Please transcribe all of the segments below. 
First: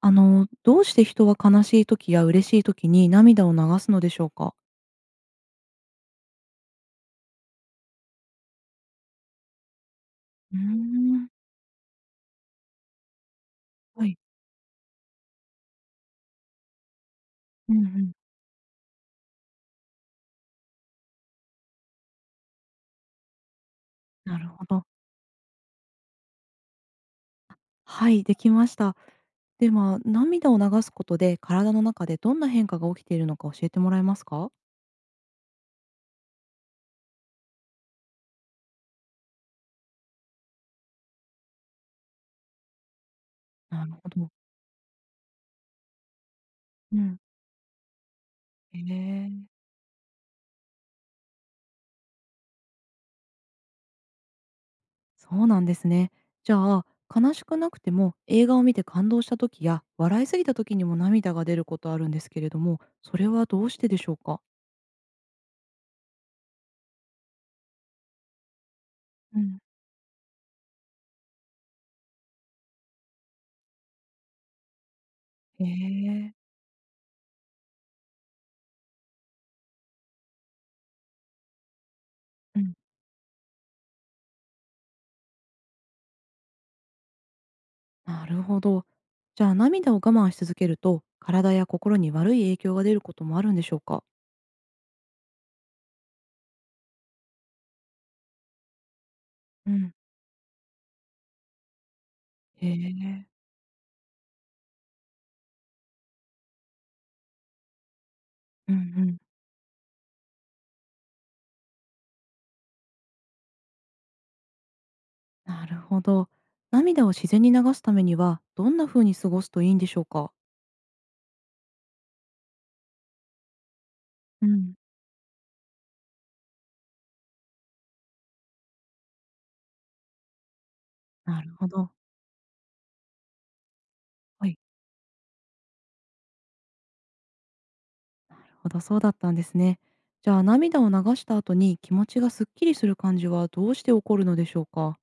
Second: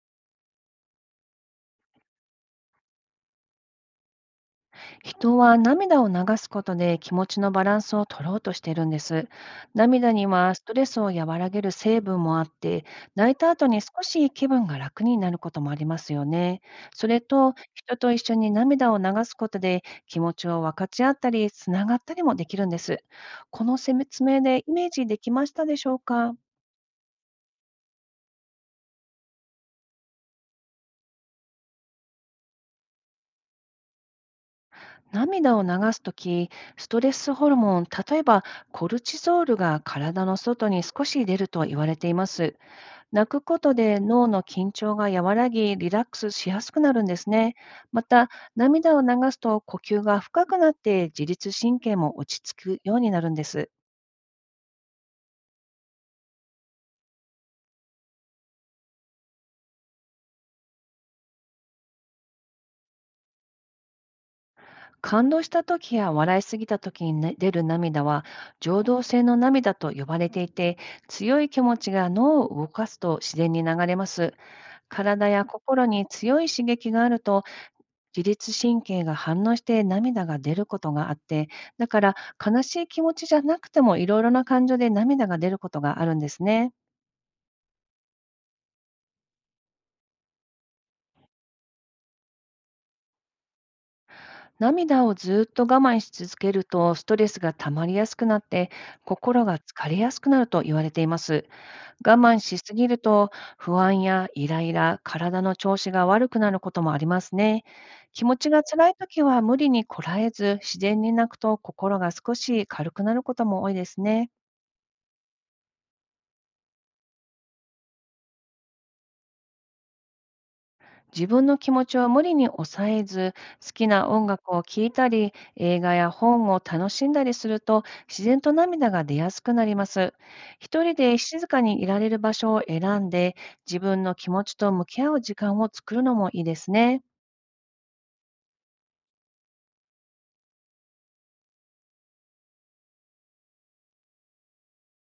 どうして人は悲しい時や嬉しい時に涙を流すのでしょうか？人は涙を流すことで気持ちのバランスを取ろうとしているんです。涙にはうーストレスをん。和らげる成分もあって、泣いた後に少はい。し気分が楽になることもありますよね。それと、うんう人ん。と一緒に涙を流すことで気持ちを分かち合ったり、つながったりもできるんです。この説な明るでほイど。メージできましたでしょうか。はい、できました。では、涙を流すことで体の中でどんな変化が起きているのか教えてもらえますか？涙を流すとき、ストレスホルモン、例えばコルチゾールが体の外に少し出ると言われています。泣くことなるでほ脳ど。の緊張が和らぎ、リラックスしやすくなうるんでん。すね。また、へ涙を流すえ、と呼吸が深くなって、自律神経も落ち着くようになるんです。そうなんですね。じゃあ、悲しくなくても映画を見て感動した時や、笑いすぎた時にも涙が出ることあるんですけれども、それはどうしてでしょうか？感動した時や笑いすぎた時にね出る涙は、情動性のうん。涙と呼ばれていて、強い気持ちが脳を動かすと自然に流れます。体やへ心にえ。強い刺激があると、自律神経が反応して涙が出ることがあって、だからう悲ん。しい気持ちじゃなくても、いろいろな感情で涙が出ることがあるんですね。なるほど。じゃあ涙を我慢し続けると、体や心に悪い影響が出ることもあるんでしょうか？涙をずっと我慢し続けると、ストレスが溜まりやすくなって、心がう疲ん。れやすくなると言われています。我慢しへすぎるえ。と、不安やイライラ、体の調子が悪くなることもありますね。気持ちがうんう辛いん。時は無理にこらえず、自然に泣くと心が少し軽くなることも多いですね。なるほど。涙を自然に流すためには、どんな風に過ごすといいんでしょうか？自分の気持ちを無理に抑えず、好きな音う楽をん。聴いたり、映画や本を楽しんだりすると、自然と涙が出やすくなります。一人でな静るかほにいど。られる場所を選んで、自分の気持はちい。と向き合う時間を作るのもいいですね。なるほど、そうだったんですね。じゃあ涙を流した後に気持ちがすっきりする感じはどうして起こるのでしょうか？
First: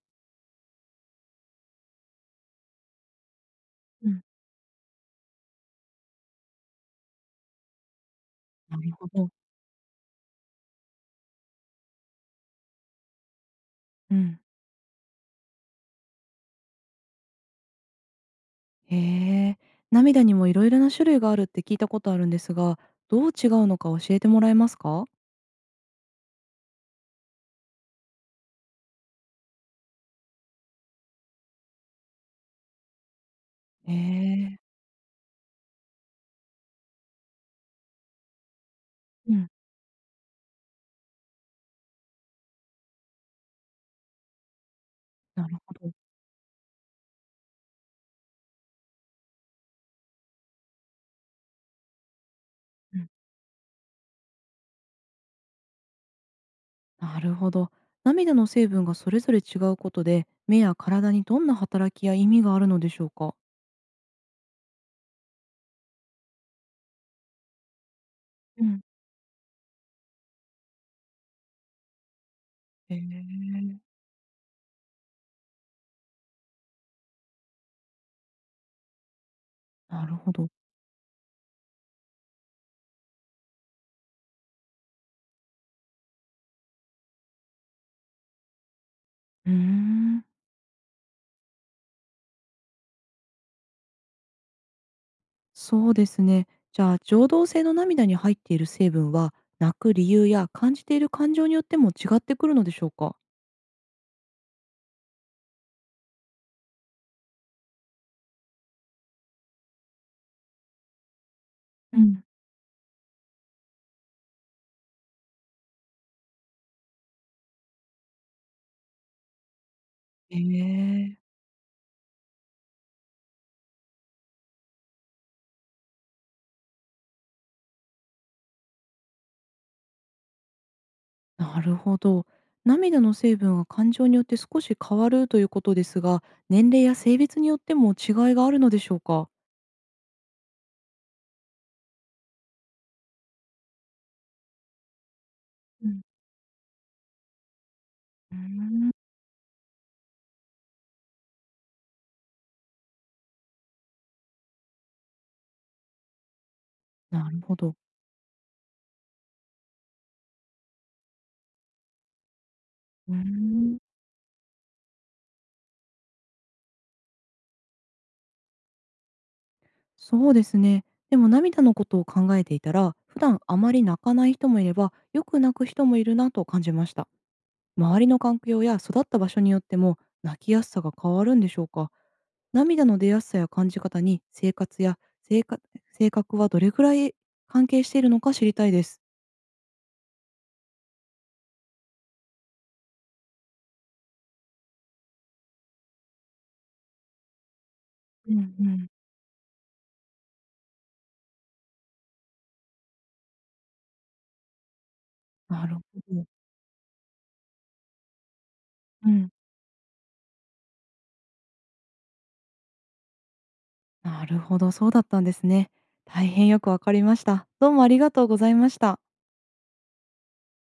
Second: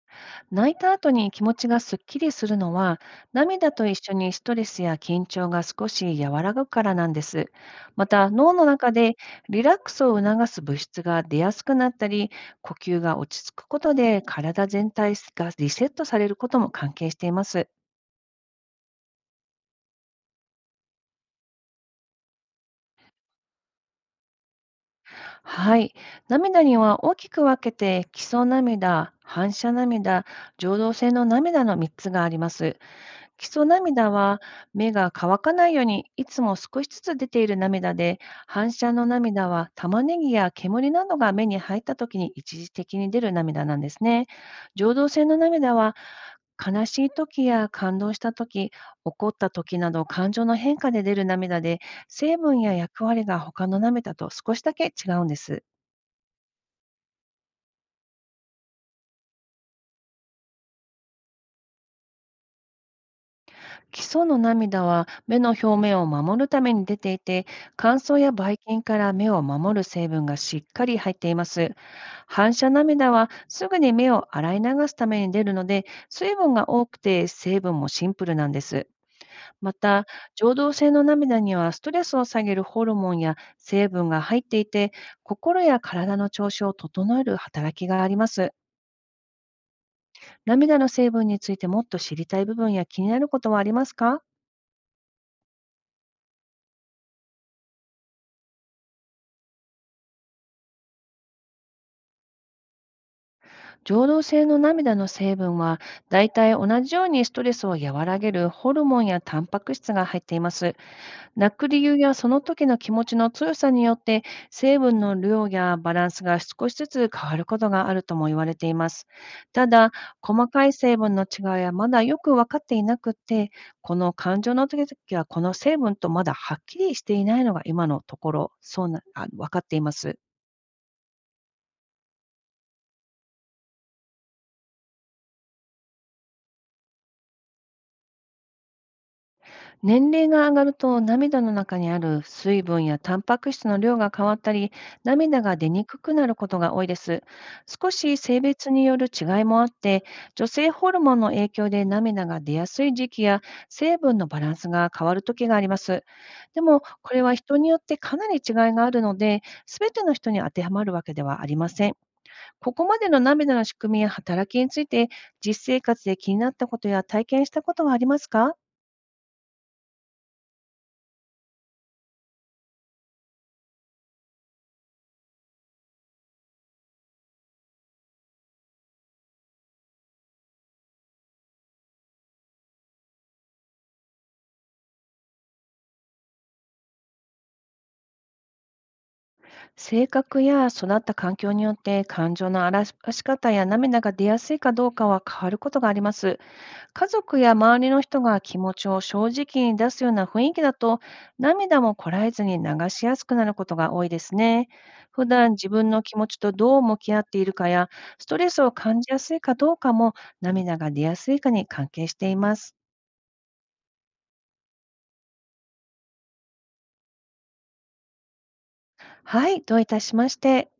泣いた後に気持ちがすっきりするのは、涙と一う緒ん。にストレスや緊張が少し和らぐからなんです。また、脳のなる中ほでど。リラックスを促す物質が出やすくなったり、呼吸が落ち着くことうでん。体全体がリセットされることも関係しています。へえ、涙にもいろいろな種類があるって聞いたことあるんですが、どう違うのか教えてもらえますか？はい。涙には大きく分けて、基礎涙、反射涙、情動性の涙の3つがあります。基礎へ涙はえ、目が乾かないようにいつも少しずつ出ている涙で、反射のうん、涙は玉ねぎや煙などが目に入った時に一時的に出る涙なんですね。情動性のなるほ涙ど。は悲しい時や感動した時、怒った時など感情の変化で出る涙で、成分やう役ん、割が他の涙と少しだけ違うんです。なるほど。涙の成分がそれぞれ違うことで、目や体にどんな働きや意味があるのでしょうか？基礎の涙は目の表面を守るために出ていて、乾燥やばいうん。菌から目を守る成分がしっかり入っています。反射へ涙はすえ。ぐに目を洗い流すために出るので、水分が多くて成分もシンプルなんです。まなた、るほど。情動性の涙にはストレスを下げるホルモンや成分が入っていて、心や体の調子を整える働きがあります。うーん、涙の成分についてもっと知りたい部分や気になることはありますか。そうですね。じゃあ、情動性の涙に入っている成分は、泣く理由や感じている感情によっても違ってくるのでしょうか？浄土性の涙の成分は、だいたい同じようにストレスを和らげるホルモンやタンパク質が入っています。泣く理由うやん。その時の気持ちの強さによって、成分の量やバランスが少しずつ変わることがあるとも言われています。ただ、へ細かい成分え。の違いはまだよく分かっていなくて、この感情の時々はこの成分と、まだはっきりしていないのが今のところ、そうな、あ分かっています。なるほど。涙の成分が感情によって少し変わるということですが、年齢や性別によっても違いがあるのでしょうか？年齢が上がると涙の中にある水分やタンパク質の量が変わったり、涙が出にうくん。くなることが多いです。少しうー性別にん、よる違いもあって、女性ホルモンの影響で涙が出やすい時期や、成分のバランスが変わる時があります。でも、これなはるほ人にど。よってかなり違いがあるので、すべての人に当てはまるわけではありません。ここまでうーの涙のん。仕組みや働きについて、実生活で気になったことや体験したことはありますか。そうですね。でも涙のことを考えていたら、普段あまり泣かない人もいれば、よく泣く人もいるなと感じました。周りの環境や育った場所によっても泣きやすさが変わるんでしょうか。涙の出やすさや感じ方に生活や性格性格はどれくらい関係しているのか知りたいです。性格や育った環境によって、感情の表し方や涙が出やすいかどうかは変わることがあります。家族や周りの人うがん気う持ちん。を正直に出すような雰囲気だと、涙もこらえずに流しやすくなることが多いですね。普段な自るほ分の気ど。持ちとどう向き合っているかや、ストレスを感うじやん。すいかどうかも、涙が出やすいかに関係しています。なるほど、そうだったんですね。大変よくわかりました。どうもありがとうございました。はい、どういたしまして。